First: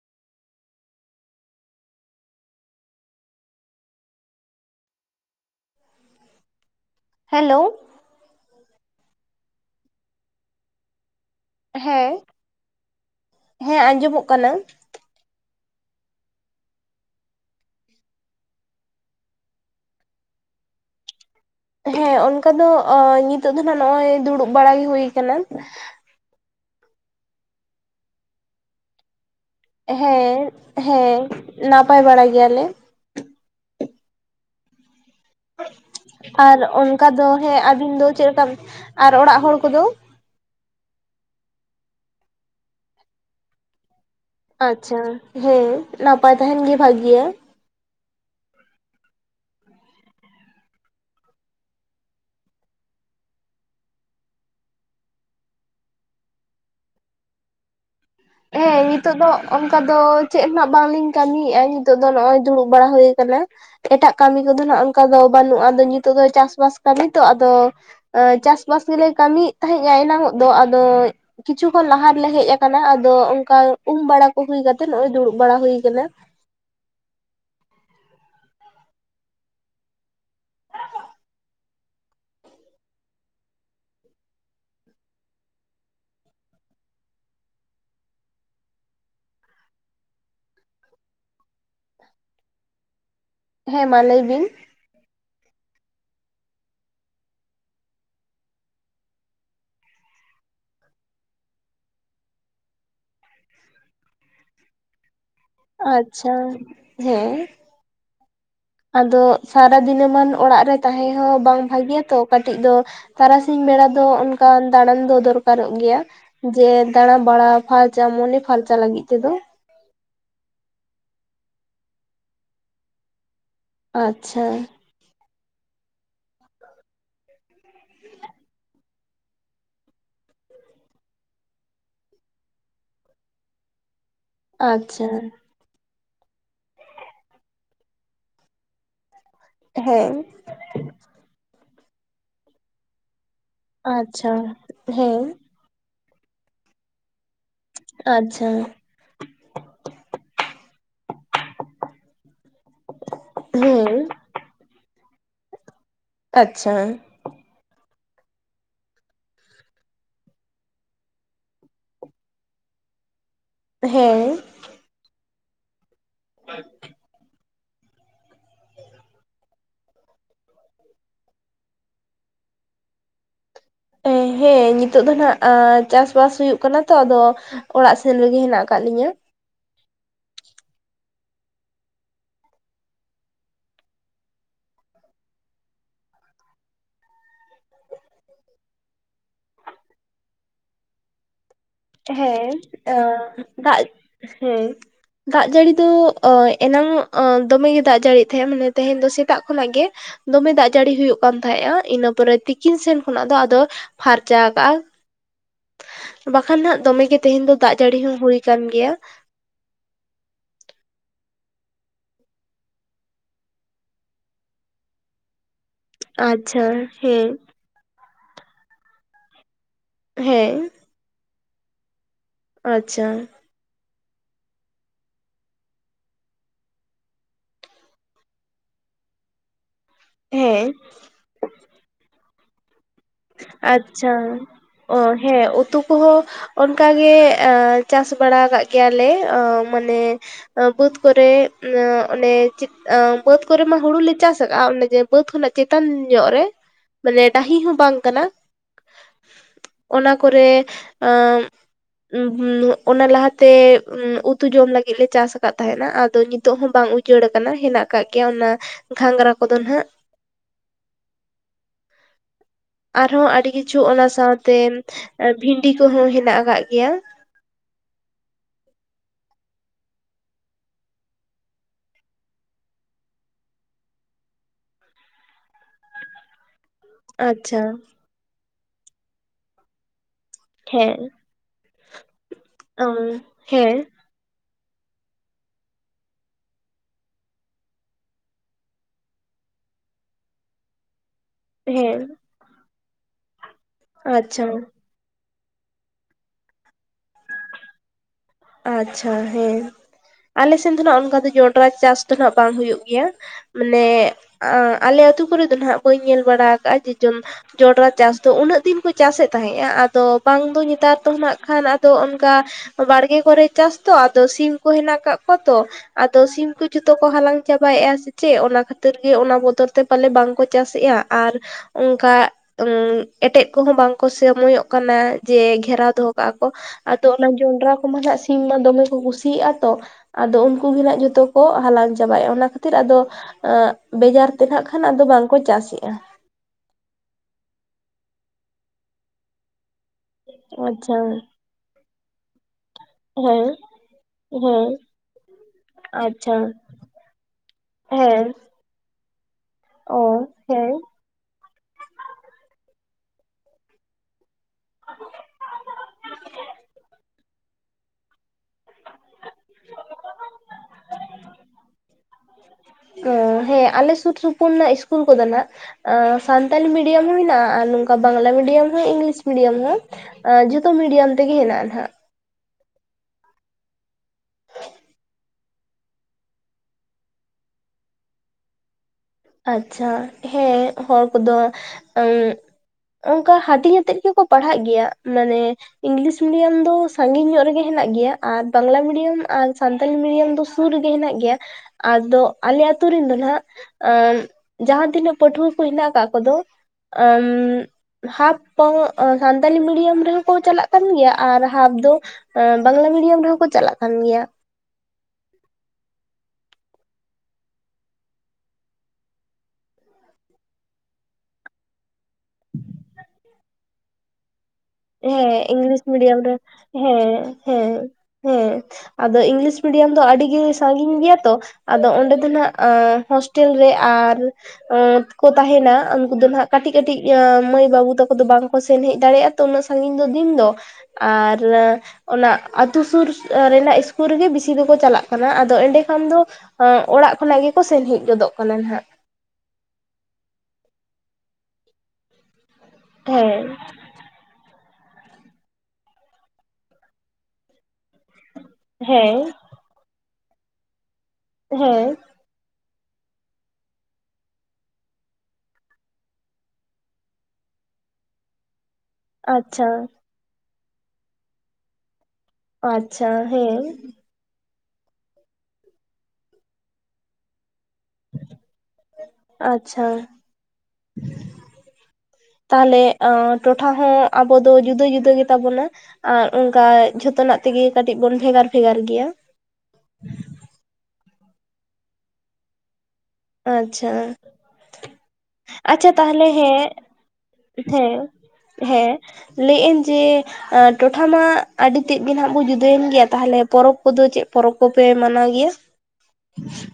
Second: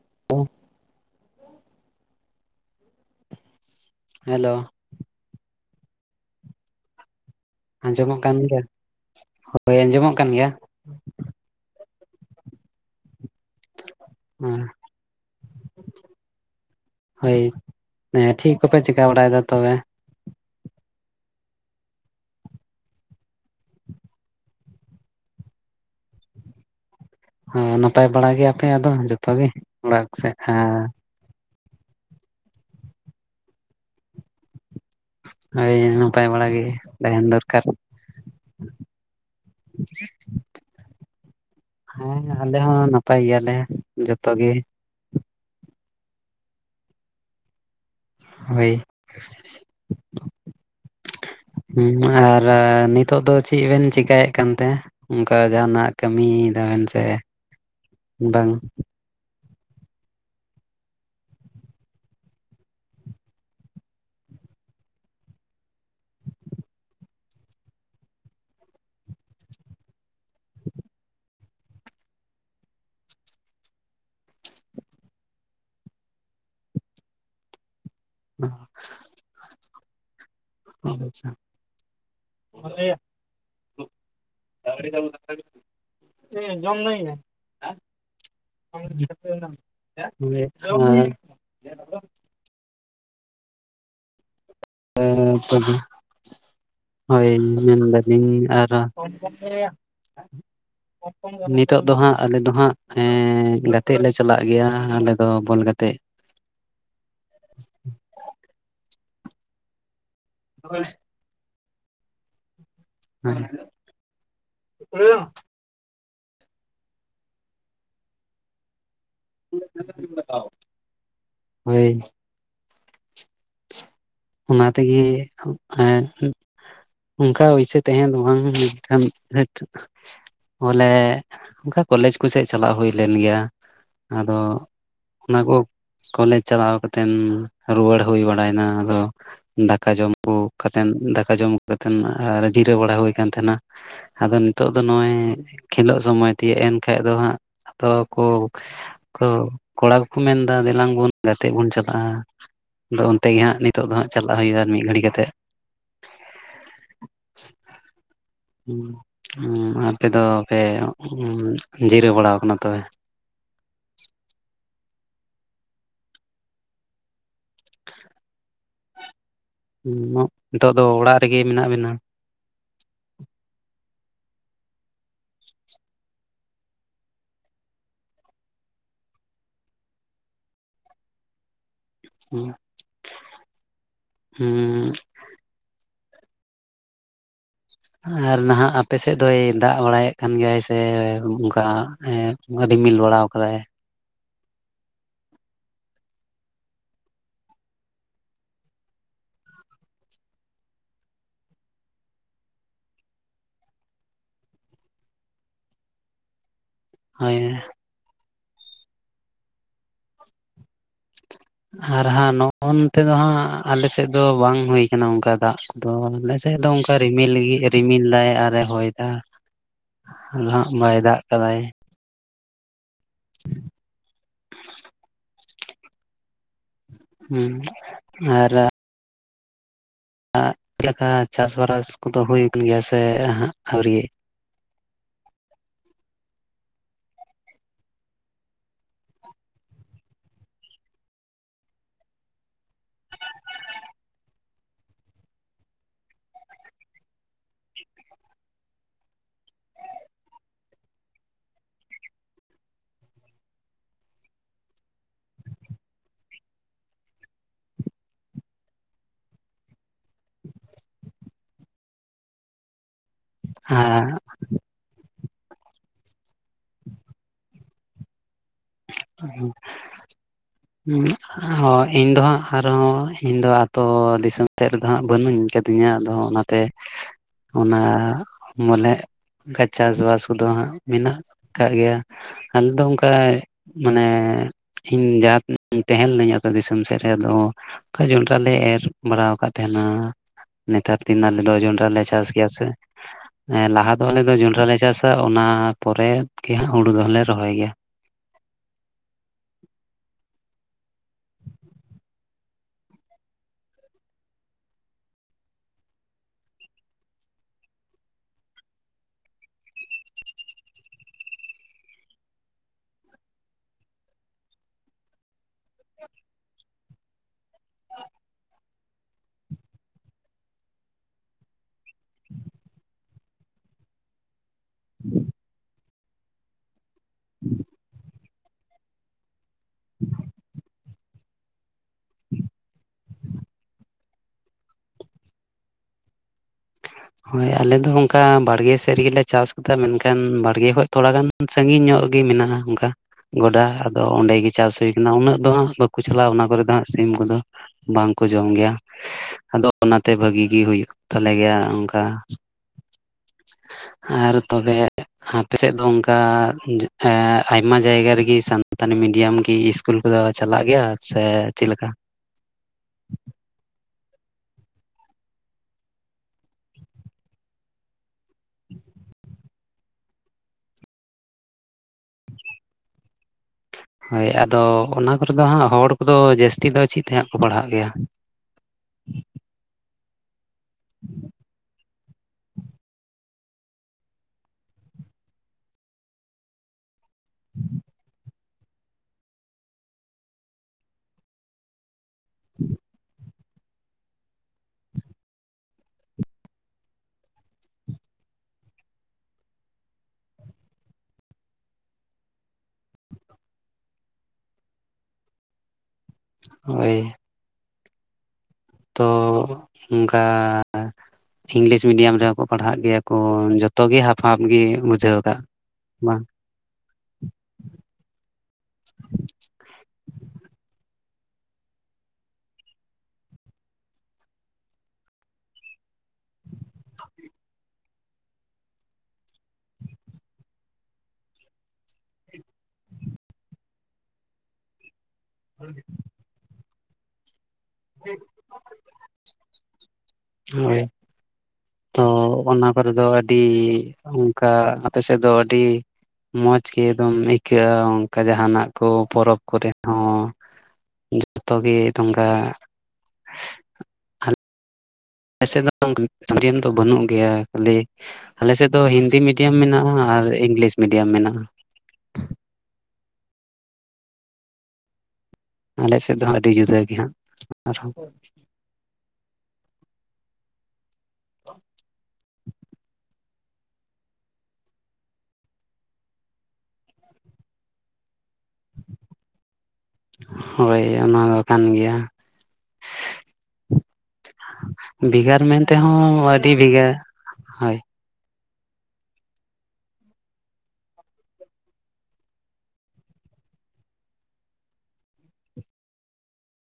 [inaudible] Hello. Hello, ᱟᱸᱡᱚᱢᱚᱜ ᱠᱟᱱ ᱜᱮᱭᱟ, ᱦᱳᱭ ᱟᱸᱡᱚᱢᱚᱜ ᱠᱟᱱ ᱜᱮᱭᱟ? ᱦᱮᱸ ᱦᱮᱸ ᱟᱸᱡᱚᱢᱚᱜ ᱠᱟᱱᱟ᱾ [inaudible] ᱦᱳᱭ ᱦᱮᱸ ᱪᱮᱫ ᱠᱚᱯᱮ ᱪᱮᱠᱟ ᱵᱟᱲᱹᱟᱭᱮᱫᱟ ᱛᱚᱵᱮ? ᱦᱮᱸ ᱚᱱᱠᱟ ᱫᱚ ᱱᱤᱛᱚᱜ ᱫᱚᱜ ᱱᱚᱜᱼᱚᱭ ᱫᱩᱲᱩᱵ ᱵᱟᱲᱟ ᱦᱩᱭ ᱠᱟᱱᱟ᱾ ᱦᱚᱸ ᱱᱟᱯᱟᱹᱭ ᱵᱟᱲᱟ ᱜᱮᱭᱟᱯᱮ ᱟᱫᱚ ᱡᱚᱛᱚ ᱜᱮ? ᱚᱲᱟᱜ ᱥᱮᱫ ᱦᱮᱸ ᱦᱮᱸ ᱱᱟᱯᱟᱹᱭ ᱵᱟᱲᱟ ᱜᱮᱭᱟᱞᱮ᱾ ᱦᱳᱭ ᱱᱟᱯᱟᱭ ᱵᱟᱲᱟ ᱟᱨ ᱜᱮ ᱚᱱᱠᱟ ᱛᱟᱦᱮᱱ ᱫᱚ ᱦᱮᱸ ᱫᱚᱨᱠᱟᱨ ᱟᱵᱤᱱ ᱫᱚ ᱪᱮᱫ ᱞᱮᱠᱟ ᱟᱨ ᱚᱲᱟᱜ ᱦᱚᱲ ᱠᱚᱫᱚ? ᱦᱮᱸ ᱟᱞᱮ ᱦᱚᱸ ᱱᱟᱯᱟᱭ ᱜᱮᱭᱟᱞᱮ ᱡᱚᱛᱚ ᱜᱮ᱾ ᱟᱪᱪᱷᱟ ᱦᱮᱸ ᱱᱟᱯᱟᱭ ᱛᱟᱦᱮᱱ ᱜᱮ ᱵᱷᱟᱜᱤᱭᱼᱟ᱾ ᱦᱳᱭ [inaudible] ᱦᱮᱸ ᱟᱨ ᱱᱤᱛᱚᱹᱜ ᱫᱚ ᱪᱮᱫ ᱵᱮᱱ ᱪᱤᱠᱟᱭᱮᱫ ᱠᱟᱱ ᱛᱮ? ᱚᱱᱠᱟ ᱡᱟᱦᱟᱸᱱᱟᱜ ᱠᱟᱹᱢᱤᱭ ᱮᱫᱟᱵᱮᱱ ᱥᱮ ᱵᱟᱝ? ᱦᱮᱸ ᱱᱤᱛᱚᱜ ᱫᱚ ᱚᱱᱠᱟ ᱫᱚ ᱪᱮᱫ ᱦᱚᱱᱟᱜ ᱵᱟᱝ ᱞᱤᱧ ᱠᱟᱹᱢᱤᱭᱮᱫᱼᱟ, ᱱᱤᱛᱚᱜ ᱫᱚ ᱱᱚᱜᱼᱚᱭ ᱫᱩᱲᱩᱵ ᱵᱟᱲᱟ ᱦᱩᱭ ᱟᱠᱟᱱᱟ᱾ ᱮᱴᱟᱜ ᱠᱟᱹᱢᱤ ᱠᱚᱫᱚᱹ ᱟᱸᱜ ᱚᱱᱠᱟ ᱫᱚ ᱵᱟᱹᱱᱩᱜᱼᱟ ᱟᱫᱚ ᱱᱤᱛᱳᱜ ᱫᱚ ᱪᱟᱥᱵᱟᱥ ᱠᱟᱹᱢᱤ ᱛᱚ ᱟᱫᱚ ᱮᱻ ᱪᱟᱥᱵᱟᱥ ᱜᱮᱞᱮ ᱠᱟᱹᱢᱤᱭᱮᱜ ᱛᱟᱦᱮᱸᱜᱼᱟ ᱮᱱᱟᱝ ᱚᱜ ᱫᱚ ᱟᱫᱚ ᱠᱤᱪᱷᱩ ᱠᱷᱚᱱ ᱞᱟᱦᱟ ᱨᱮᱞᱮ ᱦᱮᱡ ᱟᱠᱟᱱᱟ ᱟᱫᱚ ᱚᱱᱠᱟ ᱩᱢ ᱵᱟᱲᱟ ᱠᱚ ᱦᱩᱭ ᱠᱟᱛᱮᱜ ᱱᱚᱜᱚᱹᱭ ᱫᱩᱲᱩᱵ ᱵᱟᱲᱟ ᱦᱩᱭ ᱟᱠᱟᱱᱟ᱾ ᱚᱻ ᱚᱻ ᱟᱪᱪᱷᱟ [unintelligible] [unintelligible] [unintelligible] ᱦᱮᱸ ᱢᱟ ᱞᱟᱹᱭ ᱵᱤᱱ? [unintelligible] ᱦᱳᱭ ᱢᱮᱱ ᱫᱟᱞᱤᱧ ᱟᱨ [unintelligible] ᱱᱤᱛᱚᱜ ᱫᱚ ᱦᱟᱸᱜ ᱟᱞᱮ ᱫᱚ ᱦᱟᱸᱜ ᱮᱜ ᱜᱟᱛᱮᱜ ᱞᱮ ᱪᱟᱞᱟᱜ ᱜᱮᱭᱟ ᱟᱞᱮ ᱫᱚ᱾ ᱟᱫᱚ ᱵᱚᱞ ᱜᱟᱛᱮᱜ᱾ ᱟᱪᱪᱷᱟ ᱦᱮᱸ ᱟᱫᱚ ᱥᱟᱨᱟ ᱫᱤᱱᱟᱹ ᱢᱟᱱ ᱚᱲᱟᱜ ᱨᱮ ᱛᱟᱦᱮᱸ ᱦᱚᱸ ᱵᱟᱝ ᱵᱷᱟᱜᱮᱭᱟ ᱛᱚ ᱠᱟᱹᱴᱤᱡ ᱫᱚ ᱛᱟᱨᱟᱥᱤᱧ ᱵᱮᱲᱟ ᱫᱚ ᱚᱱᱠᱟᱱ ᱫᱟᱬᱟᱱ ᱫᱚ ᱫᱚᱨᱠᱟᱨ᱾ ᱫᱚᱨᱠᱟᱨᱚᱜ ᱜᱮᱭᱟ ᱡᱮ ᱫᱟᱬᱟ ᱵᱟᱲᱟ ᱯᱷᱟᱨᱪᱟ ᱢᱚᱱᱮ ᱯᱷᱟᱨᱪᱟ ᱞᱟᱹᱜᱤᱫ ᱛᱮᱫᱚ᱾ [unintelligible] ᱦᱳᱭ᱾ ᱟᱪᱪᱷᱟ᱾ ᱚᱱᱟ ᱛᱮᱜᱮ ᱮᱜ ᱚᱱᱠᱟ ᱚᱭᱥᱟᱹ ᱛᱟᱦᱮᱸ ᱫᱚ ᱵᱟᱝ ᱢᱮᱱᱠᱷᱟᱱ [unintelligible] ᱵᱚᱞᱮ ᱚᱱᱠᱟ ᱠᱚᱞᱮᱡᱽ ᱠᱚᱥᱮᱫ ᱪᱟᱞᱟᱣ ᱦᱩᱭ ᱞᱮᱱ ᱜᱮᱭᱟ᱾ ᱟᱫᱚ ᱟᱪᱪᱷᱟ ᱚᱱᱟ ᱠᱚ ᱠᱚᱞᱮᱡᱽ ᱪᱟᱞᱟᱣ ᱠᱟᱛᱮᱱ ᱨᱩᱣᱟᱹᱲ ᱦᱩᱭ ᱵᱟᱲᱟᱭ ᱱᱟ ᱟᱫᱚ ᱫᱟᱠᱟ ᱦᱮᱸ ᱡᱚᱢᱠᱚ ᱠᱟᱛᱮᱱ ᱫᱟᱠᱟ ᱡᱚᱢ ᱠᱟᱛᱮᱫ ᱟᱨ ᱡᱤᱨᱟᱹᱣ ᱵᱟᱲᱟ ᱦᱩᱭ ᱠᱟᱱ ᱛᱟᱦᱮᱱᱟ᱾ ᱟᱪᱪᱷᱟ ᱟᱫᱚ ᱱᱤᱛᱚᱜ ᱫᱚ ᱱᱚᱜᱼᱚᱭ ᱦᱮᱸ ᱠᱷᱮᱞᱳᱜ ᱥᱚᱢᱚᱭ ᱛᱮᱤᱭᱳᱜ-ᱮᱱ ᱠᱷᱟᱡ ᱫᱚ ᱦᱟᱸᱜ ᱟᱫᱟ ᱠᱚ ᱟᱪᱪᱷᱟ ᱠᱚ ᱠᱚᱲᱟ ᱠᱚᱠᱚ ᱢᱮᱱᱫᱟ ᱫᱮᱞᱟᱝ ᱵᱚᱱ ᱜᱟᱛᱮᱜ ᱵᱚᱱ ᱪᱟᱞᱟᱜᱼᱟ᱾ ᱟᱸᱫᱚ ᱚᱱᱛᱮ ᱜᱮ ᱦᱟᱸᱜ ᱱᱤᱛ ᱱᱤᱛᱚᱹᱜ ᱦᱮᱸ ᱫᱚ ᱦᱟᱜ ᱪᱟᱞᱟᱜ ᱦᱩᱭᱩᱜᱼᱟ᱾ ᱜᱮ ᱟᱨ ᱢᱤᱫ ᱜᱷᱟᱹᱲᱤ ᱠᱟᱛᱮᱫ᱾ ᱟᱪᱪᱷᱟ᱾ [inaudible] ᱦᱩᱸ ᱦᱩᱸ ᱟᱸᱯᱮ ᱫᱚ ᱯᱮ ᱩᱸᱜ ᱡᱤᱨᱟᱹᱣ ᱵᱟᱲᱟ ᱟᱸᱠᱟᱱᱟᱯᱮ? ᱦᱮᱸ᱾ [inaudible] [inaudible] ᱦᱩᱸ ᱱᱟᱜ ᱱᱤᱛᱚᱜ ᱫᱚ ᱚᱲᱟᱜ ᱨᱮᱜᱮ ᱢᱮᱱᱟᱜ ᱵᱮᱱᱟ? ᱮ ᱦᱮᱸ ᱱᱤᱛᱳᱜ ᱫᱚ ᱱᱟᱜ ᱟ ᱪᱟᱥ-ᱵᱟᱥ ᱦᱩᱭᱩᱜ ᱠᱟᱱᱟ ᱛᱚ ᱟᱫᱚ ᱚᱲᱟᱜ ᱥᱮᱱ ᱞᱮᱜᱮ ᱦᱮᱱᱟᱜ ᱟᱠᱟᱫ ᱞᱤᱧᱟ᱾ ᱦᱩᱸ᱾ ᱦᱩᱸ ᱟᱨ ᱱᱟᱦᱟᱜ ᱟᱯᱮ ᱥᱮᱫ ᱫᱚᱭ ᱫᱟᱜ ᱵᱟᱲᱟᱭᱮᱫ ᱠᱟᱱ ᱜᱮᱭᱟᱭ ᱥᱮ ᱚᱝᱠᱟ ᱦᱮᱸ ᱟᱸ ᱫᱟᱜ ᱦᱮᱸ᱾ ᱫᱟᱜ ᱡᱟᱹᱲᱤ ᱫᱚ ᱟᱵᱮᱱᱟᱝᱚᱜ ᱚ ᱫᱚᱢᱮ ᱜᱮ ᱫᱟᱜ ᱡᱟᱹᱲᱤᱭᱮᱫ ᱛᱟᱦᱮᱸᱫ ᱢᱟᱱᱮ ᱛᱮᱦᱮᱧ ᱫᱚ ᱥᱮᱛᱟᱜ ᱠᱷᱚᱱᱟᱜ ᱜᱮ ᱫᱚᱢᱮ ᱫᱟᱜ ᱡᱟᱹᱲᱤ ᱦᱩᱭᱩᱜ ᱠᱟᱱ ᱛᱟᱦᱮᱸᱼᱟ ᱤᱱᱟᱹ ᱯᱚᱨᱮ ᱛᱤᱠᱤᱱ ᱥᱮᱱ ᱠᱷᱚᱱᱟᱜ ᱫᱚ ᱟᱫᱚ ᱯᱷᱟᱨᱪᱟᱣ ᱟᱠᱟᱜᱼᱟ᱾ [inaudible] ᱠᱷᱟᱱ ᱦᱟᱸᱜ ᱫᱚᱢᱮ ᱜᱮ ᱦᱳᱭ ᱛᱮᱦᱮᱧ ᱫᱚ ᱫᱟᱜ ᱡᱟᱹᱲᱤ ᱦᱚᱸ ᱦᱩᱭ ᱠᱟᱱ ᱜᱮᱭᱟ᱾ ᱟᱨ ᱦᱟᱸᱜ ᱱᱚᱜᱼᱚ ᱱᱚᱱᱛᱮ ᱫᱚ ᱦᱟᱸᱜ ᱟᱞᱮ ᱥᱮᱫ ᱫᱚ ᱵᱟᱝ ᱦᱩᱭ ᱠᱟᱱᱟ ᱚᱱᱠᱟ ᱫᱟᱜ᱾ ᱫᱚ ᱟᱞᱮᱥᱮᱫ ᱟᱪᱪᱷᱟ ᱫᱚ ᱚᱝᱠᱟ ᱦᱮᱸ ᱨᱤᱢᱤᱞ ᱜᱮ ᱮᱫ ᱨᱤᱢᱤᱞ ᱫᱟᱭ ᱟᱨᱮ ᱦᱚᱭ ᱫᱟ, ᱟᱫᱚ ᱦᱮᱸ ᱦᱟᱸᱜ ᱵᱟᱭ ᱫᱟᱜ ᱠᱟᱫᱟᱭ᱾ ᱟᱪᱪᱷᱟ᱾ [inaudible] ᱦᱩᱸ ᱟᱨ ᱟ [unintelligible] ᱦᱮᱸ ᱞᱮᱠᱟ ᱪᱟᱥᱵᱟᱨᱟᱥ ᱠᱚᱫᱚ ᱦᱩᱭ ᱠᱟᱱ ᱜᱮᱭᱟ ᱥᱮ ᱦᱟᱸᱜ ᱟᱹᱣᱨᱤ ᱟᱪᱪᱷᱟ ᱚ ᱦᱮᱸ ᱩᱛᱩ ᱠᱚᱦᱚᱸ ᱚᱱᱠᱟᱜᱮ ᱟ ᱪᱟᱥ ᱵᱟᱲᱟ ᱟᱠᱟᱜ ᱜᱮᱭᱟᱞᱮ ᱟ ᱢᱟᱱᱮ ᱟ ᱵᱟᱹᱫᱽ ᱠᱚᱨᱮ ᱟᱫᱚ ᱚᱱᱮ ᱪᱮᱫ ᱟᱢ ᱵᱟᱹᱫ ᱠᱚᱨᱮ ᱢᱟ ᱦᱩᱲᱩᱞᱮ ᱪᱟᱥ ᱠᱟᱜᱼᱟ ᱟᱱᱮ ᱡᱮ ᱵᱟᱹᱫᱽ ᱠᱷᱚᱱᱟᱜ ᱪᱮᱛᱟᱱ ᱧᱚᱜ ᱨᱮ ᱢᱟᱱᱮ ᱰᱟᱹᱦᱤ ᱦᱚᱸ ᱵᱟᱝ ᱠᱟᱱᱟ᱾ ᱚᱱᱟ ᱠᱚᱨᱮ ᱟᱢ ᱩᱸᱦᱩᱱ ᱦᱚᱜ ᱚᱱᱟ ᱞᱟᱦᱟᱛᱮ ᱩᱛᱩ ᱡᱚᱢ ᱞᱟᱹᱜᱤᱫ ᱞᱮ ᱪᱟᱥ ᱟᱠᱟᱫ ᱛᱟᱦᱮᱸᱱᱟ ᱟᱫᱚ ᱱᱤᱛᱚᱜ ᱦᱚᱸ ᱵᱟᱝ ᱩᱡ ᱡᱲᱟ ᱠᱟᱱᱟ ᱦᱮᱱᱟᱜ ᱟᱠᱟᱜ ᱜᱮᱭᱟ ᱚᱱᱟ ᱜᱷᱟᱸᱜᱨᱟ ᱠᱚᱫᱚ ᱱᱟᱦᱜ᱾ ᱟᱨᱦᱚᱸ ᱟᱹᱰᱤ ᱠᱤᱪᱷᱩ ᱟᱨ ᱚᱱᱟ ᱥᱟᱶᱛᱮᱱ ᱮ ᱵᱷᱤᱱᱰᱤ ᱠᱚᱦᱚᱸ ᱦᱮᱱᱟᱜ ᱟᱠᱟᱫ ᱜᱮᱭᱟ᱾ [unintelligible] ᱟ ᱦᱚ ᱤᱧ ᱫᱚ ᱦᱟᱸᱜ ᱟᱨᱦᱚᱸ ᱤᱧᱫᱚ ᱟᱛᱳ ᱫᱤᱥᱚᱢ ᱥᱮᱫ ᱨᱮᱫᱚ ᱦᱟᱸᱜ ᱵᱟᱹᱱᱩᱧ ᱠᱟᱹᱫᱤᱧᱟ ᱟᱫᱚ ᱚᱱᱟ ᱛᱮ ᱟᱪᱪᱷᱟ ᱚᱱᱟ ᱵᱚᱞᱮ ᱚᱱᱠᱟ ᱪᱟᱥᱵᱟᱥ ᱠᱚᱫᱚ ᱦᱟᱸᱜ ᱦᱮᱸ ᱢᱮᱱᱟᱜ ᱠᱟᱜ ᱜᱮᱭᱟ᱾ ᱟᱞᱮ ᱫᱚ ᱚᱱᱠᱟ ᱦᱮᱸ ᱢᱟᱱᱮ ᱤᱧ ᱡᱟᱦᱟᱸ ᱛᱤᱱᱟᱜ ᱤᱧ ᱛᱟᱦᱮᱸ ᱞᱤᱱᱟᱹᱧ ᱟᱹᱛᱳ ᱫᱤᱥᱚᱢ ᱥᱮᱫ ᱨᱮ ᱟᱫᱚ ᱟᱝᱠᱟ ᱡᱚᱸᱰᱨᱟ ᱞᱮ ᱮᱨ ᱵᱟᱲᱟᱣ ᱟᱠᱟᱫ ᱛᱟᱦᱮᱱᱟ ᱱᱮᱛᱟᱨ ᱫᱤᱱ ᱟᱞᱮ ᱫᱚ ᱡᱚᱸᱰᱨᱟ ᱦᱮᱸ ᱞᱮ ᱪᱟᱥ ᱜᱮᱭᱟ ᱥᱮ᱾ ᱮᱸ ᱞᱟᱦᱟ ᱫᱚ ᱟᱞᱮᱫᱚ ᱟᱪᱪᱷᱟ ᱡᱚᱸᱰᱨᱟ ᱞᱮ ᱪᱟᱥ ᱫᱚ ᱚᱱᱟ ᱯᱚᱨᱮ ᱜᱮ ᱦᱟᱸᱜ ᱦᱩᱲᱩ ᱫᱚᱦᱚᱸᱞᱮ ᱨᱚᱦᱚᱭ ᱜᱮᱭᱟ᱾ ᱟᱪᱪᱷᱟ ᱦᱮᱸ ᱟᱞᱮ ᱥᱮᱱ ᱫᱚ ᱱᱟᱦᱜ ᱚᱱᱠᱟ ᱫᱚ ᱡᱚᱱᱰᱨᱟ ᱪᱟᱥ ᱫᱚ ᱱᱟᱦᱜ ᱵᱟᱝ ᱦᱩᱭᱩᱜ ᱜᱮᱭᱟ᱾ ᱢᱟᱱᱮ ᱟᱸ ᱟᱞᱮ ᱟᱛᱩ ᱠᱚᱨᱮ ᱫᱚ ᱱᱟᱦᱟᱸᱜ ᱵᱟᱹᱧ ᱧᱮᱞ ᱵᱟᱲᱟ ᱟᱠᱟᱜᱼᱟ ᱡᱮ ᱡᱚᱢ ᱡᱚᱸᱱᱰᱨᱟ ᱪᱟᱥ ᱫᱚ ᱩᱱᱟᱹᱜ ᱫᱤᱱ ᱠᱚ ᱪᱟᱥᱮᱫ ᱛᱟᱦᱮᱸᱫᱼᱟ ᱟᱫᱚ ᱵᱟᱝ ᱫᱚ ᱱᱮᱛᱟᱨ ᱫᱚ ᱱᱟᱜ-ᱠᱷᱟᱱ ᱟᱫᱚ ᱚᱱᱠᱟ ᱵᱟᱲᱜᱮ ᱠᱚᱨᱮ ᱪᱟᱥ ᱛᱚ ᱟᱫᱚ ᱥᱤᱢ ᱠᱚ ᱦᱮᱱᱟᱜ ᱠᱟᱜ ᱠᱚᱣᱟ ᱛᱚ ᱟᱫᱚ ᱥᱤᱢ ᱠᱚ ᱡᱷᱚᱛᱚ ᱠᱚ ᱦᱟᱞᱟᱝ ᱪᱟᱵᱟᱭᱮᱜ-ᱟ ᱥᱮ ᱪᱮᱜ ᱚᱱᱟ ᱠᱷᱟᱹᱛᱤᱨ ᱜᱮ ᱚᱱᱟ ᱵᱚᱫᱚᱞ ᱛᱮ ᱯᱟᱞᱮ ᱵᱟᱝ ᱠᱚ ᱪᱟᱥᱮᱜᱼᱟ ᱟᱨ ᱚᱝᱠᱟ ᱩᱸ ᱮᱴᱮᱫ ᱠᱚᱦᱚᱸ ᱵᱟᱝ ᱠᱚ ᱥᱮᱢᱚᱭᱚᱜ ᱠᱟᱱᱟ ᱡᱮ ᱜᱷᱮᱨᱟᱣ ᱫᱚᱦᱚ ᱠᱟᱜᱼᱟ ᱠᱚ, ᱟᱫᱚ ᱚᱱᱟ ᱡᱚᱸᱱᱰᱨᱟ ᱛᱩᱢᱟᱹᱞ ᱦᱟᱸᱜ ᱥᱤᱢ ᱢᱟ ᱫᱚᱢᱮ ᱠᱚ ᱠᱩᱥᱤᱭᱟᱜᱼᱟ ᱛᱚ᱾ ᱟᱫᱚ ᱩᱱᱠᱩ ᱜᱮ ᱱᱟᱜ ᱡᱷᱚᱛᱚ ᱠᱚ ᱦᱟᱞᱟᱝ ᱪᱟᱵᱟᱭᱮᱜᱼᱟ ᱚᱱᱟ ᱠᱷᱟᱹᱛᱤᱨ ᱟᱫᱚ ᱟᱸᱜ ᱵᱮᱡᱟᱨ ᱛᱮ ᱱᱟᱜ-ᱠᱷᱟᱱ ᱟᱫᱚ ᱵᱟᱝ ᱠᱚ ᱪᱟᱥᱮᱜᱼᱟ᱾ ᱦᱳᱭ ᱟᱞᱮ ᱫᱚ ᱚᱱᱠᱟ ᱵᱟᱲᱜᱮ ᱥᱮᱫ ᱨᱮᱜᱮᱞᱮ ᱪᱟᱥ ᱠᱟᱫᱟ ᱢᱮᱱ ᱠᱷᱟᱱ ᱵᱟᱲᱜᱮ ᱠᱷᱚᱡ ᱟᱪᱪᱷᱟ ᱛᱷᱚᱲᱟ ᱜᱟᱱ ᱥᱟᱺᱜᱤᱧ ᱧᱚᱜ ᱜᱮ ᱢᱮᱱᱟᱜᱼᱟ ᱚᱱᱠᱟ ᱦᱮᱸ ᱜᱚᱰᱟ ᱟᱫᱚ ᱚᱸᱰᱮ ᱜᱮ ᱦᱮᱸ ᱪᱟᱥ ᱦᱩᱭ ᱠᱟᱱᱟ ᱩᱱᱟᱹᱜ ᱫᱚ ᱦᱟᱸᱜ ᱵᱟᱠᱚ ᱪᱟᱞᱟᱜᱼᱟ ᱟᱪᱪᱷᱟ ᱚᱱᱟ ᱠᱚᱨᱮ ᱫᱚ ᱦᱟᱸᱜ ᱥᱤᱢ ᱠᱚᱫᱚ, ᱵᱟᱝ ᱠᱚ ᱦᱮᱸ ᱡᱚᱢ ᱜᱮᱭᱟ ᱟᱫᱚ ᱚ ᱚᱱᱟᱛᱮ ᱵᱷᱟᱹᱜᱤ ᱜᱮ ᱦᱮᱸ ᱦᱩᱭᱩᱜ ᱛᱟᱞᱮ ᱜᱮᱭᱟ᱾ ᱚᱝᱠᱟ ᱟᱨ ᱛᱚᱵᱮ ᱟᱯᱮᱥᱮᱫ ᱫᱚ ᱚᱱᱠᱟ ᱡᱟᱹ ᱮᱸ ᱟᱭᱢᱟ ᱡᱟᱭᱜᱟ ᱨᱮᱜᱮ ᱥᱟᱱᱛᱟᱞᱤ ᱢᱤᱰᱤᱭᱟᱢ ᱠᱤ ᱤᱥᱠᱩᱞ ᱠᱚᱫᱚ ᱪᱟᱞᱟᱜ ᱜᱮᱭᱟ ᱥᱮ ᱪᱮᱫ ᱞᱮᱠᱟ? [inaudible] ᱛᱚ ᱦᱮᱸ ᱟᱞᱮ ᱥᱩᱨ ᱥᱩᱯᱩᱨ ᱨᱮᱱᱟᱜ ᱤᱥᱠᱩᱞ ᱠᱚᱫᱚ ᱱᱟᱜ ᱟᱸ ᱥᱟᱱᱛᱟᱞᱤ ᱢᱤᱰᱤᱭᱟᱢ ᱦᱚᱸ ᱢᱮᱱᱟᱜᱼᱟ, ᱟᱨ ᱱᱟᱝ ᱚᱱᱠᱟ ᱵᱟᱝᱞᱟ ᱢᱤᱰᱤᱭᱟᱢ ᱦᱚᱸ ᱤᱝᱞᱤᱥ ᱢᱤᱰᱤᱭᱟᱢ ᱦᱚᱸ ᱟᱸ ᱡᱷᱚᱛᱚ ᱢᱤᱰᱟᱢ ᱛᱮᱜᱮ ᱦᱮᱱᱟᱜᱼᱟ ᱱᱟᱜ᱾ ᱦᱳᱭ ᱟᱫᱚ ᱚᱱᱟ ᱠᱚᱨᱮ ᱫᱚ ᱦᱟᱸᱜ ᱦᱚᱲ ᱠᱚᱫᱚ ᱡᱟᱹᱥᱛᱤ ᱫᱚ ᱪᱮᱫ ᱛᱮ ᱦᱟᱸᱜ ᱠᱚ ᱯᱟᱲᱦᱟᱜ ᱜᱮᱭᱟ? ᱟᱪᱪᱷᱟ ᱦᱮᱸ ᱦᱚᱲ ᱠᱚᱫᱚ ᱟᱹᱩᱸ ᱚᱱᱠᱟ ᱦᱟᱹᱴᱤᱧ ᱟᱛᱮᱜ ᱜᱮᱠᱚ ᱯᱟᱲᱦᱟᱜ ᱜᱮᱭᱟ ᱢᱟᱱᱮ ᱤᱝᱞᱤᱥ ᱢᱤᱰᱤᱭᱟᱢ ᱫᱚ ᱥᱟᱜᱤᱧ ᱧᱚᱜ ᱨᱮᱜᱮ ᱦᱮᱱᱟᱜ ᱜᱮᱭᱟ, ᱟᱨ ᱵᱟᱝᱞᱟ ᱢᱤᱰᱤᱭᱟᱢ ᱟᱨ ᱥᱟᱱᱛᱟᱞᱤ ᱢᱤᱰᱤᱭᱟᱢ ᱫᱚ ᱥᱩᱨ ᱨᱮᱜᱮ ᱦᱮᱱᱟᱜ ᱜᱮᱭᱟ ᱟᱫᱚ ᱟᱞᱮ ᱟᱛᱩ ᱨᱮᱱ ᱫᱚ ᱱᱟᱜ ᱟᱸᱜᱢ ᱡᱟᱦᱟᱸ ᱛᱤᱱᱟᱹᱜ ᱯᱟᱹᱴᱷᱩᱣᱟᱹ ᱠᱚ ᱦᱮᱱᱟᱜ ᱠᱟᱜ ᱠᱚᱫᱚᱢ ᱟᱢ ᱦᱟᱯ ᱠᱚᱦᱚᱸ ᱥᱟᱱᱛᱟᱞᱤ ᱢᱤᱰᱤᱭᱟᱢ ᱨᱮᱦᱚᱸ ᱠᱚ ᱪᱟᱞᱟᱜ ᱠᱟᱱ ᱜᱮᱭᱟ ᱟᱨ ᱦᱟᱯ ᱫᱚ ᱟᱸ ᱵᱟᱝᱞᱟ ᱢᱤᱰᱤᱭᱟᱢ ᱨᱮᱦᱚᱸᱠᱚ ᱪᱟᱞᱟᱜ ᱠᱟᱱ ᱜᱮᱭᱟ᱾ ᱦᱳᱭ᱾ ᱛᱚ ᱚᱝᱠᱟ ᱤᱝᱞᱤᱥ ᱢᱤᱰᱤᱭᱟᱢ ᱨᱮᱦᱚᱸ ᱯᱟᱲᱦᱟᱜ ᱜᱮᱭᱟ ᱠᱚ ᱡᱷᱚᱛᱚ ᱜᱮ ᱦᱟᱯ ᱦᱟᱯ ᱜᱮ᱾ ᱵᱩᱡᱷᱟᱹᱣ ᱦᱮᱸ ᱠᱟᱜ ᱤᱝᱞᱤᱥ ᱢᱤᱰᱤᱭᱟᱢ ᱵᱟᱝ ᱨᱮ ᱦᱮᱸ ᱦᱮᱸ᱾ ᱦᱮᱸ [inaudible] ᱟᱫᱚ ᱤᱝᱞᱤᱥ ᱢᱤᱰᱤᱭᱟᱢ ᱫᱚ ᱟᱹᱰᱤ ᱜᱮ ᱥᱟᱜᱤᱧ ᱜᱮᱭᱟ ᱛᱚ ᱟᱫᱚ ᱚᱸᱰᱮ ᱫᱚ ᱱᱟᱜ ᱟᱸ ᱦᱚᱥᱴᱮᱞ ᱨᱮ ᱟᱨ ᱚᱸ ᱠᱚ ᱛᱟᱦᱮᱱᱟ᱾ ᱩᱱᱠᱩ ᱫᱚ ᱱᱟᱜ ᱠᱟᱴᱤᱡ ᱠᱟᱴᱤᱡ ᱟᱸ ᱢᱟᱹᱭ ᱵᱟᱵᱩ ᱛᱟᱠᱚ ᱫᱚ ᱵᱟᱝᱠᱚ ᱥᱮᱱ ᱦᱮᱡ ᱫᱟᱲᱮᱭᱟᱜᱼᱟ ᱛᱚ ᱩᱱᱟᱹᱜ ᱥᱟᱺᱜᱤᱧ ᱫᱚ ᱫᱤᱱ ᱫᱚ᱾ ᱟᱨ ᱚᱱᱟ ᱟᱛᱩ ᱥᱩᱨ ᱨᱮᱱᱟᱜ ᱤᱥᱠᱩᱞ ᱨᱮᱜᱮ ᱵᱮᱥᱤ ᱫᱚᱠᱚ ᱪᱟᱞᱟᱜ ᱠᱟᱱᱟ ᱟᱫᱚ ᱮᱸᱰᱮ ᱠᱷᱟᱱ ᱫᱚ ᱟᱸ ᱚᱲᱟᱜ ᱠᱷᱚᱱᱟᱜ ᱜᱮᱠᱚ ᱥᱮᱱ ᱦᱮᱡ ᱜᱚᱫᱚᱜ ᱠᱟᱱᱟ ᱱᱟᱜ᱾ ᱦᱳᱭ ᱛᱚ ᱚᱱᱟ ᱠᱚᱨᱮ ᱫᱚ ᱟᱹᱰᱤ ᱦᱮᱸ ᱚᱱᱠᱟ ᱟᱯᱮ ᱥᱮᱫ ᱫᱚ ᱟᱹᱰᱤ ᱢᱚᱸᱡᱽ ᱜᱮ ᱮᱠᱫᱚᱢ ᱟᱹᱭᱠᱟᱹᱜᱼᱟ ᱚᱱᱠᱟ ᱡᱟᱦᱟᱱᱟᱜ ᱠᱚ ᱦᱮᱸ ᱯᱚᱨᱚᱵᱽ ᱠᱚᱨᱮ ᱦᱚᱸ ᱡᱷᱚᱛᱚ ᱜᱮ ᱦᱮᱸ ᱫᱚᱸᱜᱟ ᱟᱠᱮ ᱥᱮᱫ ᱫᱚ [unintelligible] ᱵᱟᱹᱱᱩᱜ ᱜᱮᱭᱟ ᱠᱷᱟᱹᱞᱤ ᱟᱞᱮ ᱥᱮᱫ ᱫᱚ ᱦᱤᱱᱫᱤ ᱢᱤᱰᱤᱭᱟᱢ ᱟᱪᱪᱷᱟ ᱢᱮᱱᱟᱜᱼᱟ ᱟᱨ ᱤᱝᱞᱤᱥ ᱢᱤᱰᱤᱭᱟᱢ ᱢᱮᱱᱟᱜᱼᱟ᱾ ᱟᱪᱪᱷᱟ ᱦᱮᱸ ᱟᱞᱮ ᱥᱮᱫ ᱫᱚ ᱦᱟᱸᱜ ᱟᱹᱰᱤ ᱡᱩᱫᱟᱹ ᱜᱮ ᱦᱟᱸᱜ ᱟᱨᱦᱚᱸ᱾ ᱟᱪᱪᱷᱟ᱾ ᱛᱟᱦᱚᱞᱮ ᱟᱸ ᱴᱚᱴᱷᱟ ᱦᱚᱸ ᱟᱵᱚ ᱫᱚ ᱡᱩᱫᱟᱹ ᱡᱩᱫᱟᱹ ᱜᱮᱛᱟ ᱵᱚᱱᱟ᱾ ᱟᱨ ᱚᱝᱠᱟ ᱡᱚᱛᱚᱱᱟᱜ ᱛᱮᱜᱮ ᱠᱟᱹᱴᱤᱡ ᱵᱚᱱ ᱵᱷᱮᱜᱟᱨ ᱵᱷᱮᱜᱟᱨ ᱜᱮᱭᱟ᱾ ᱦᱳᱭ ᱚᱱᱟ ᱫᱚ ᱠᱟᱱ ᱜᱮᱭᱟ᱾ ᱟᱪᱪᱷᱟ ᱵᱷᱮᱜᱟᱨ ᱟᱪᱪᱷᱟ ᱛᱟᱦᱚᱞᱮ ᱢᱮᱱᱛᱮᱦᱚᱸ ᱟᱹᱰᱤ ᱦᱮᱸ ᱵᱷᱮᱜᱟᱨ ᱦᱳᱭ ᱦᱮᱸ᱾ ᱦᱮᱸ ᱞᱟᱹᱭ-ᱮᱜ ᱟᱹᱧ ᱡᱮ ᱮᱸ ᱴᱚᱴᱷᱟ ᱢᱟ ᱟᱹᱰᱤ ᱛᱮᱫ ᱜᱮ ᱱᱟᱷᱟᱸᱜ ᱵᱚᱱ ᱡᱩᱫᱟᱹᱭᱮᱱ ᱜᱮᱭᱟ ᱛᱟᱦᱞᱮ ᱯᱚᱨᱚᱵᱽ ᱠᱚᱫᱚ ᱪᱮᱫ ᱯᱚᱨᱚᱵᱽ ᱠᱚᱯᱮ ᱢᱟᱱᱟᱣ ᱜᱮᱭᱟ? [unintelligible]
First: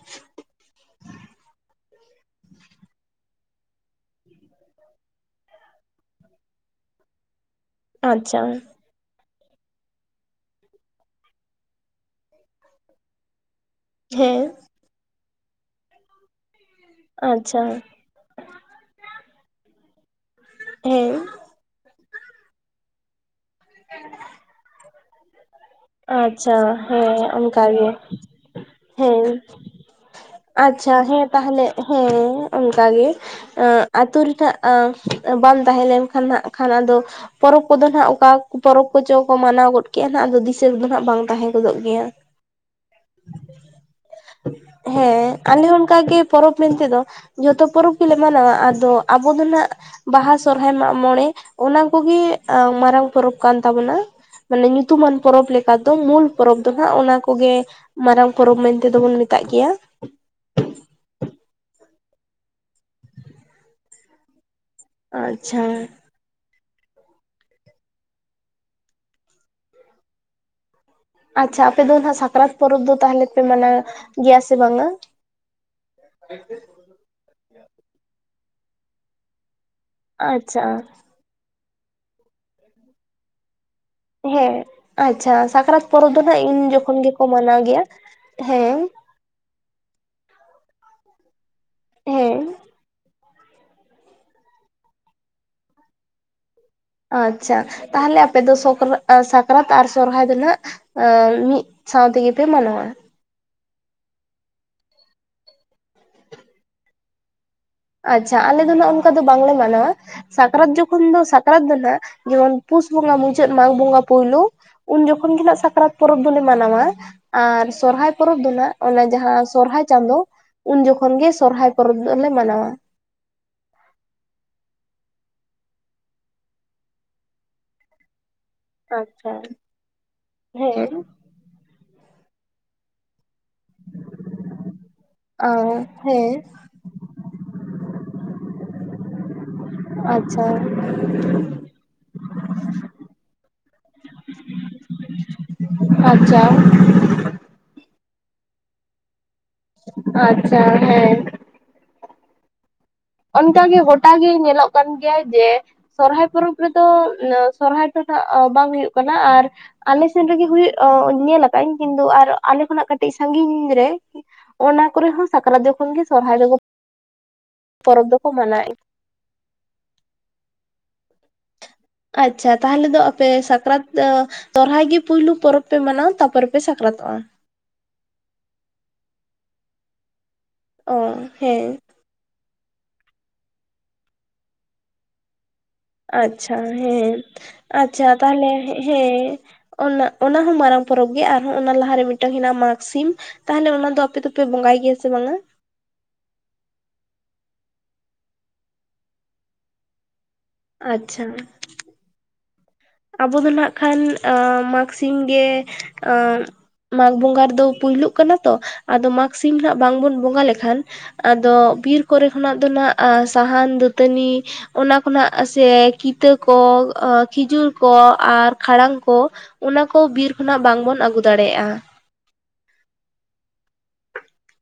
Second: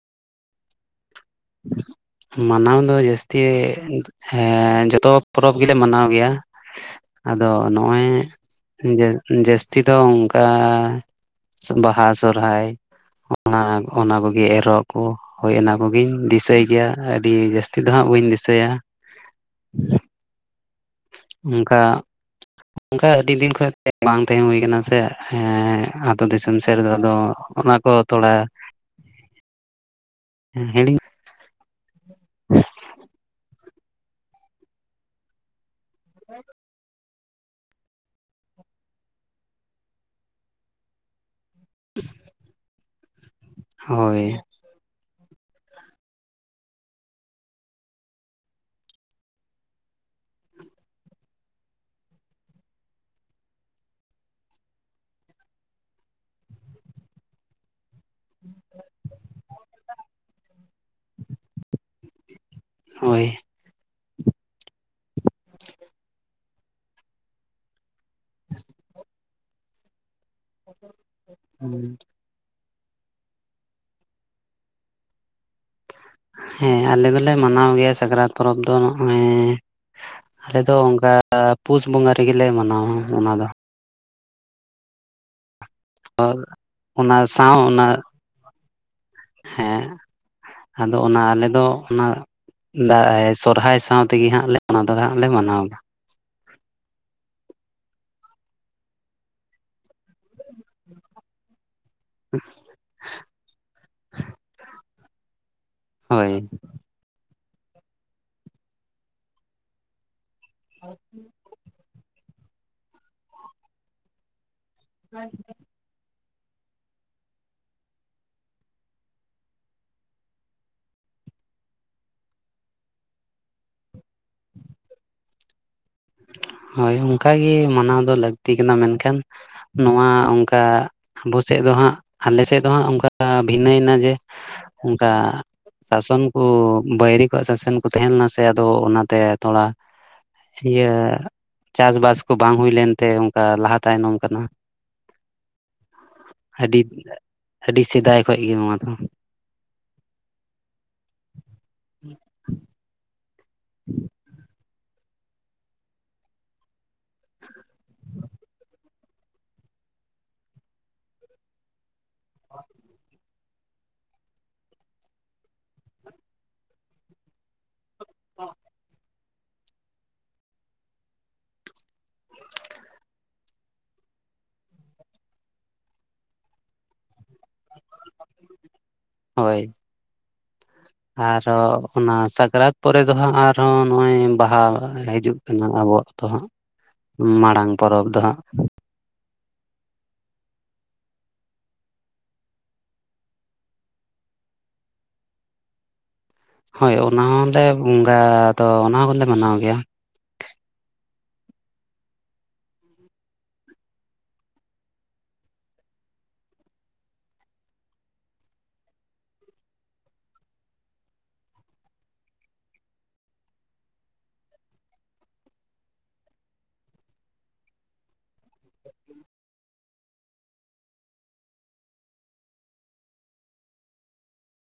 ᱢᱟᱱᱟᱣ ᱫᱚ ᱡᱟᱹᱥᱛᱤ ᱮᱸᱻ ᱡᱚᱛᱚ ᱯᱚᱨᱚᱵᱽ ᱜᱮᱞᱮ ᱢᱟᱱᱟᱣ ᱜᱮᱭᱟ᱾ ᱟᱫᱚ ᱱᱚᱜᱼᱚᱭ ᱟᱪᱪᱷᱟ ᱡᱟ ᱡᱟᱹᱥᱛᱤ ᱫᱚ ᱚᱱᱠᱟ ᱵᱟᱦᱟ ᱥᱚᱨᱦᱟᱭ [inaudible] ᱚᱱᱟ ᱦᱮᱸ ᱠᱚᱜᱮ ᱮᱨᱚᱜ ᱠᱚ ᱦᱳᱭ ᱚᱱᱟ ᱠᱚᱜᱮᱧ ᱫᱤᱥᱟᱹᱭ ᱜᱮᱭᱟ ᱟᱹᱰᱤ ᱟᱪᱪᱷᱟ ᱡᱟᱹᱥᱛᱤ ᱫᱚ ᱦᱟᱸᱜ ᱵᱟᱹᱧ ᱫᱤᱥᱟᱹᱭᱟ᱾ ᱦᱮᱸ᱾ ᱚᱱᱠᱟ ᱚᱱᱠᱟ ᱟᱹᱰᱤ ᱫᱤᱱ ᱠᱷᱚᱡ ᱜᱮ ᱵᱟᱝ ᱛᱟᱦᱮᱸ ᱦᱩᱭ ᱠᱟᱱᱟ ᱥᱮ, ᱮᱸ ᱟᱛᱳ ᱟᱪᱪᱷᱟ ᱫᱤᱥᱚᱢ ᱥᱮᱫ ᱨᱮᱫᱚ ᱟᱫᱚ ᱦᱮᱸ ᱚᱱᱟ ᱚᱱᱠᱟᱜᱮ ᱠᱚ ᱛᱷᱚᱲᱟᱼᱼ ᱦᱮᱸ ᱟᱪᱪᱷᱟ ᱦᱤᱲᱤᱧ ᱦᱮᱸ ᱛᱟᱦᱚᱞᱮ ᱦᱮᱸ ᱚᱱᱠᱟᱜᱮ ᱮᱸᱜ ᱟᱛᱩ ᱨᱮᱱᱟᱜ ᱮᱸᱼᱼ ᱵᱟᱢ ᱛᱟᱦᱮᱸ ᱞᱮᱱᱠᱷᱟᱱ ᱦᱟᱸᱜ ᱠᱷᱟᱱ ᱟᱫᱚᱼᱼ ᱯᱚᱨᱚᱵᱽ ᱠᱚᱫᱚ ᱦᱟᱸᱜ ᱚᱠᱟ ᱠᱚ ᱯᱚᱨᱚᱵᱽ ᱠᱚᱪᱚ ᱠᱚ ᱢᱟᱱᱟᱣ ᱠᱚ ᱢᱟᱱᱟᱣ ᱜᱚᱫ ᱠᱮᱜᱼᱟ ᱱᱟᱦᱟᱜ ᱟᱫᱚ ᱫᱤᱥᱟᱹ ᱨᱮᱫᱚ ᱦᱟᱸᱜ ᱵᱟᱝ ᱛᱟᱦᱮᱸ ᱼᱼ ᱜᱚᱫᱚᱜ ᱜᱮᱭᱟ ᱾ ᱦᱳᱭ᱾ ᱦᱮᱸ ᱟᱞᱮ ᱦᱚᱸ ᱚᱱᱠᱟᱜᱮ ᱯᱚᱨᱚᱵᱽ ᱢᱮᱱᱛᱮ ᱫᱚᱼᱼ ᱡᱷᱚᱛᱚ ᱯᱚᱨᱚᱵᱽ ᱜᱮᱞᱮ ᱢᱟᱱᱟᱣᱟ ᱟᱫᱚ ᱟᱵᱚ ᱫᱚ ᱦᱟᱸᱜᱼᱼ ᱵᱟᱦᱟ ᱥᱚᱨᱦᱟᱭ ᱢᱟᱜᱽ ᱢᱚᱬᱮ ᱚᱱᱟ ᱠᱚᱜᱮ ᱮᱸ ᱢᱟᱨᱟᱝ ᱯᱚᱨᱚᱵᱽ ᱠᱟᱱ ᱛᱟᱵᱚᱱᱟ ᱾ ᱢᱟᱱᱮ ᱧᱩᱛᱩᱢᱟᱱᱼᱼ ᱯᱚᱨᱚᱵᱽ ᱞᱮᱠᱟ ᱫᱚ ᱢᱩᱞ ᱯᱚᱨᱚᱵᱽ ᱫᱚ ᱦᱟᱸᱜ ᱚᱱᱟ ᱠᱚᱜᱮ ᱢᱟᱨᱟᱝ ᱯᱚᱨᱚᱵᱽ ᱢᱮᱱᱛᱮ ᱫᱚ ᱵᱚᱱ ᱢᱮᱛᱟᱜ ᱜᱮᱭᱟ ᱾ ᱦᱳᱭ᱾ ᱟᱪᱪᱷᱟ᱾ [unintelligible] ᱟᱪᱪᱷᱟ ᱟᱯᱮ ᱫᱚ ᱦᱟᱸᱜ ᱥᱟᱠᱨᱟᱛᱼᱼ ᱯᱚᱨᱚᱵᱽ ᱫᱚ ᱛᱟᱦᱚᱞᱮ ᱯᱮ ᱢᱟᱱᱟᱣ ᱜᱮᱭᱟ ᱥᱮ ᱵᱟᱝᱼᱟ? ᱦᱮᱸ ᱟᱞᱮ ᱫᱚᱞᱮ ᱢᱟᱱᱟᱣ ᱜᱮᱭᱟ ᱥᱟᱠᱨᱟᱛ ᱯᱚᱨᱚᱵᱽ ᱫᱚ [unintelligible] ᱟᱞᱮ ᱟᱪᱪᱷᱟ ᱫᱚ ᱚᱱᱠᱟᱼᱼ ᱯᱩᱥ ᱵᱚᱸᱜᱟ ᱨᱮᱜᱮ ᱞᱮ ᱢᱟᱱᱟᱣᱟ ᱚᱱᱟ ᱫᱚ᱾ ᱦᱮᱸ ᱟᱪᱪᱷᱟ ᱥᱟᱠᱨᱟᱛ ᱯᱚᱨᱚᱵᱽ ᱫᱚ [unintelligible] ᱤᱱ ᱡᱚᱠᱷᱚᱱ ᱚᱱᱟ ᱜᱮᱠᱚ ᱢᱟᱱᱟᱣ ᱥᱟᱶ ᱜᱮᱭᱟ ᱚᱱᱟ ᱦᱮᱸ? ᱦᱮᱸ ᱟᱫᱚ ᱚᱱᱟ ᱟᱞᱮ ᱫᱚ ᱮ ᱚᱱᱟ ᱦᱮᱸ ᱫᱟᱭ ᱥᱚᱨᱦᱟᱭ ᱥᱟᱶᱛᱮᱼᱼ ᱛᱮᱜᱮ ᱦᱟᱸᱜ ᱞᱮ ᱚᱱᱟ ᱫᱚ ᱦᱟᱸᱜ ᱞᱮ ᱢᱟᱱᱟᱣ ᱫᱟ ᱾ ᱟᱪᱪᱷᱟ ᱛᱟᱦᱚᱞᱮ ᱟᱯᱮ ᱫᱚ ᱥᱚᱠᱨᱟ ᱮᱸ ᱥᱟᱠᱨᱟᱛ ᱟᱨ ᱥᱚᱨᱦᱟᱭ ᱫᱚ ᱱᱷᱟᱸᱜ ᱢᱤᱫᱼᱼ ᱥᱟᱶ ᱛᱮᱜᱮ ᱯᱮ ᱢᱟᱱᱟᱣᱟ? ᱦᱳᱭ᱾ ᱟᱪᱪᱷᱟ ᱟᱞᱮ ᱫᱚ ᱱᱷᱟᱸᱜ ᱚᱱᱠᱟ ᱫᱚ ᱵᱟᱝᱞᱮ ᱢᱟᱱᱟᱣᱟ ᱥᱟᱠᱨᱟᱛ ᱡᱚᱠᱷᱚᱱ ᱫᱚ ᱥᱟᱠ ᱠᱨᱟᱛ ᱫᱚ ᱱᱷᱟᱸᱜ ᱡᱮᱢᱚᱱ ᱯᱩᱥ ᱵᱚᱸᱜᱟ ᱢᱩᱪᱟᱹᱫ ᱢᱟᱜᱽ ᱵᱚᱸᱜᱟ ᱯᱩᱭᱞᱳ ᱩᱱ ᱡᱚᱠᱷᱚᱱ ᱜᱮ ᱱᱟᱦᱟᱜ ᱥᱟᱠᱨᱟᱛ ᱼᱼ ᱯᱚᱨᱚᱵᱽ ᱫᱚᱞᱮ ᱢᱟᱱᱟᱣᱟ ᱟᱨ ᱥᱚᱨᱦᱟᱭ ᱯᱚᱨᱚᱵᱽ ᱫᱚ ᱱᱷᱟᱸᱜ ᱚᱱᱟ ᱡᱟᱦᱟᱸ ᱥᱚᱨᱦᱟᱭ ᱪᱟᱸᱫᱳᱼᱼ ᱩᱱ ᱡᱚᱠᱷᱚᱱ ᱜᱮ ᱥᱚᱨᱦᱟᱭ ᱯᱚᱨᱚᱵᱽ ᱫᱚᱞᱮ ᱢᱟᱱᱟᱣ-ᱟ᱾ ᱦᱳᱭ ᱚᱱᱠᱟ ᱜᱮ ᱢᱟᱱᱟᱣ ᱫᱚ ᱞᱟᱹᱠᱼᱼ ᱞᱟᱹᱠᱛᱤ ᱠᱟᱱᱟ ᱢᱮᱱᱠᱷᱟᱱ ᱟᱪᱪᱷᱟ ᱱᱚᱣᱟ ᱚᱱᱠᱟ ᱦᱮᱸ ᱟᱵᱚ ᱥᱮᱫ ᱫᱚ ᱦᱟᱸᱜ ᱟᱞᱮ ᱥᱮᱫ ᱫᱚ ᱦᱟᱸᱜ ᱚᱱᱠᱟ ᱵᱷᱤᱱᱟᱹᱭᱮᱱᱟ ᱡᱮ ᱚᱱᱠᱟ ᱚ ᱥᱟᱥᱚᱱ ᱠᱚ ᱦᱮᱸ ᱵᱟᱹᱭᱨᱤ ᱠᱚᱣᱟᱜ ᱥᱟᱥᱚᱱ ᱠᱚ ᱛᱟᱦᱮᱸ ᱞᱮᱱᱟ ᱥᱮ ᱟᱫᱚ ᱚᱱᱟᱛᱮ ᱛᱷᱚᱲᱟ ᱟᱪᱪᱷᱟ᱾ ᱤᱭᱟᱹ ᱪᱟᱥᱵᱟᱥ ᱠᱚ ᱵᱟᱝ ᱦᱩᱭ ᱞᱮᱱᱛᱮ ᱚᱱᱠᱟ ᱞᱟᱦᱟ ᱛᱟᱭᱱᱚᱢ ᱠᱟᱱᱟ᱾ ᱟᱪᱪᱷᱟ᱾ ᱟᱹᱰᱤ ᱟᱹᱰᱤ ᱥᱮᱫᱟᱭ ᱠᱷᱚᱡᱽ ᱜᱮ ᱱᱚᱣᱟ ᱫᱚ᱾ ᱟᱪᱪᱷᱟ ᱦᱮᱸ᱾ ᱚᱱᱠᱟᱜᱮ ᱜᱚᱴᱟ ᱜᱮ ᱧᱮᱞᱚᱜ ᱠᱟᱱ ᱜᱮᱭᱟ ᱡᱮ ᱥᱚᱨᱦᱟᱭ ᱯᱚᱨᱚᱵᱽ ᱨᱮ ᱫᱚ ᱥᱚᱨᱦᱟᱭ ᱫᱚ ᱦᱟᱸᱜ ᱵᱟᱝ ᱦᱩᱭᱩᱜ ᱠᱟᱱᱟ ᱟᱨ ᱟᱞᱮ ᱥᱮᱱ ᱨᱮᱜᱮ ᱦᱩᱭᱩᱜ ᱧᱮᱞ ᱟᱠᱟᱜᱟᱹᱧ ᱠᱤᱱᱛᱩ ᱟᱨ ᱟᱞᱮ ᱠᱷᱚᱱᱟᱜ ᱠᱟᱹᱴᱤᱡ ᱥᱟᱜᱤᱧ ᱨᱮ ᱚᱱᱟ ᱠᱚᱨᱮ ᱦᱚᱸ ᱥᱟᱠᱨᱟᱛ ᱡᱚᱠᱷᱚᱱ ᱜᱮ ᱥᱚᱨᱦᱟᱭ ᱫᱟᱵᱚ᱾ ᱯᱚᱨᱚᱵᱽ ᱫᱚᱠᱚ ᱢᱟᱱᱟᱣᱮᱫ ᱜᱮᱭᱟ ᱾ ᱟᱪᱪᱷᱟ ᱛᱟᱦᱚᱞᱮ ᱫᱚ ᱟᱯᱮ ᱥᱟᱠᱨᱟᱛ ᱥᱚᱨᱦᱟᱭ ᱜᱮ ᱯᱩᱭᱞᱩ ᱯᱚᱨᱚᱵᱽ ᱯᱮ ᱢᱟᱱᱟᱣᱟ ᱛᱟᱨᱯᱚᱨᱮ ᱯᱮ ᱥᱟᱠᱨᱟᱛᱚᱜᱼᱟ? ᱦᱳᱭ ᱚ ᱟᱨᱚ ᱦᱮᱸ ᱚᱱᱟ ᱥᱟᱠᱨᱟᱛ ᱯᱚᱨᱮ ᱫᱚ ᱦᱟᱸᱜ ᱟᱨᱦᱚᱸ ᱱᱚᱜᱼᱚᱭ ᱵᱟᱦᱟ ᱦᱤᱡᱩᱜ ᱠᱟᱱᱟ ᱟᱵᱚᱣᱟᱜ ᱾ ᱟᱪᱪᱷᱟ ᱦᱮᱸ ᱟᱪᱪᱷᱟ ᱫᱚ ᱦᱟᱸᱜ ᱛᱟᱦᱚᱞᱮ ᱦᱮᱸ᱾ ᱚᱱᱟ ᱚᱱᱟ ᱦᱚᱸ ᱢᱟᱨᱟᱝ ᱯᱚᱨᱚᱵᱽ ᱜᱮ ᱟᱨᱦᱚᱸ ᱚᱱᱟ ᱞᱟᱦᱟᱨᱮ ᱢᱤᱫᱴᱟᱝ ᱦᱮᱱᱟᱜᱼᱟ ᱢᱟᱜᱽᱥᱤᱢ। ᱛᱟᱦᱚᱞᱮ ᱚᱱᱟ ᱫᱚ ᱟᱯᱮ ᱫᱚᱯᱮ ᱵᱚᱸᱜᱟᱭ ᱜᱮᱭᱟ ᱥᱮ ᱵᱟᱝᱟ? ᱦᱳᱭ ᱚᱱᱟ ᱦᱚᱸᱞᱮ ᱵᱚᱸᱜᱟ ᱫᱚ ᱚᱱᱟ ᱦᱚᱸᱞᱮ ᱢᱟᱱᱟᱣ ᱜᱮᱭᱟ। ᱟᱪᱪᱷᱟ। ᱟᱵᱚ ᱫᱚ ᱱᱟᱜ ᱠᱷᱟᱱ ᱢᱟᱜᱽ ᱥᱤᱢ ᱜᱮ ᱢᱟᱜᱽ ᱵᱚᱸᱜᱟ ᱨᱮᱫᱚ ᱯᱳᱭᱞᱳ ᱠᱟᱱᱟ ᱛᱚ ᱟᱫᱚ ᱢᱟᱜᱽ ᱥᱤᱢ ᱟᱜ ᱵᱟᱝᱵᱩᱱ ᱵᱚᱸᱜᱟ ᱞᱮᱠᱷᱟᱱ ᱟᱫᱚ ᱵᱤᱨ ᱠᱚᱨᱮ ᱠᱷᱚᱱᱟᱜ ᱫᱚ ᱱᱟᱜ ᱥᱟᱦᱟᱱ ᱫᱟᱹᱛᱟᱹᱱᱤ ᱚᱱᱟ ᱠᱷᱚᱱᱟᱜ ᱥᱮ ᱠᱤᱛᱟᱹ ᱠᱚ ᱠᱷᱤᱡᱩᱨ ᱠᱚ ᱟᱨ ᱠᱷᱟᱲᱟᱝ ᱠᱚ ᱚᱱᱟ ᱠᱚ ᱵᱤᱨ ᱠᱷᱚᱱᱟᱜ ᱵᱟᱝ ᱵᱚᱱ ᱟᱹᱜᱩ ᱫᱟᱲᱮᱭᱟᱜᱼᱟ।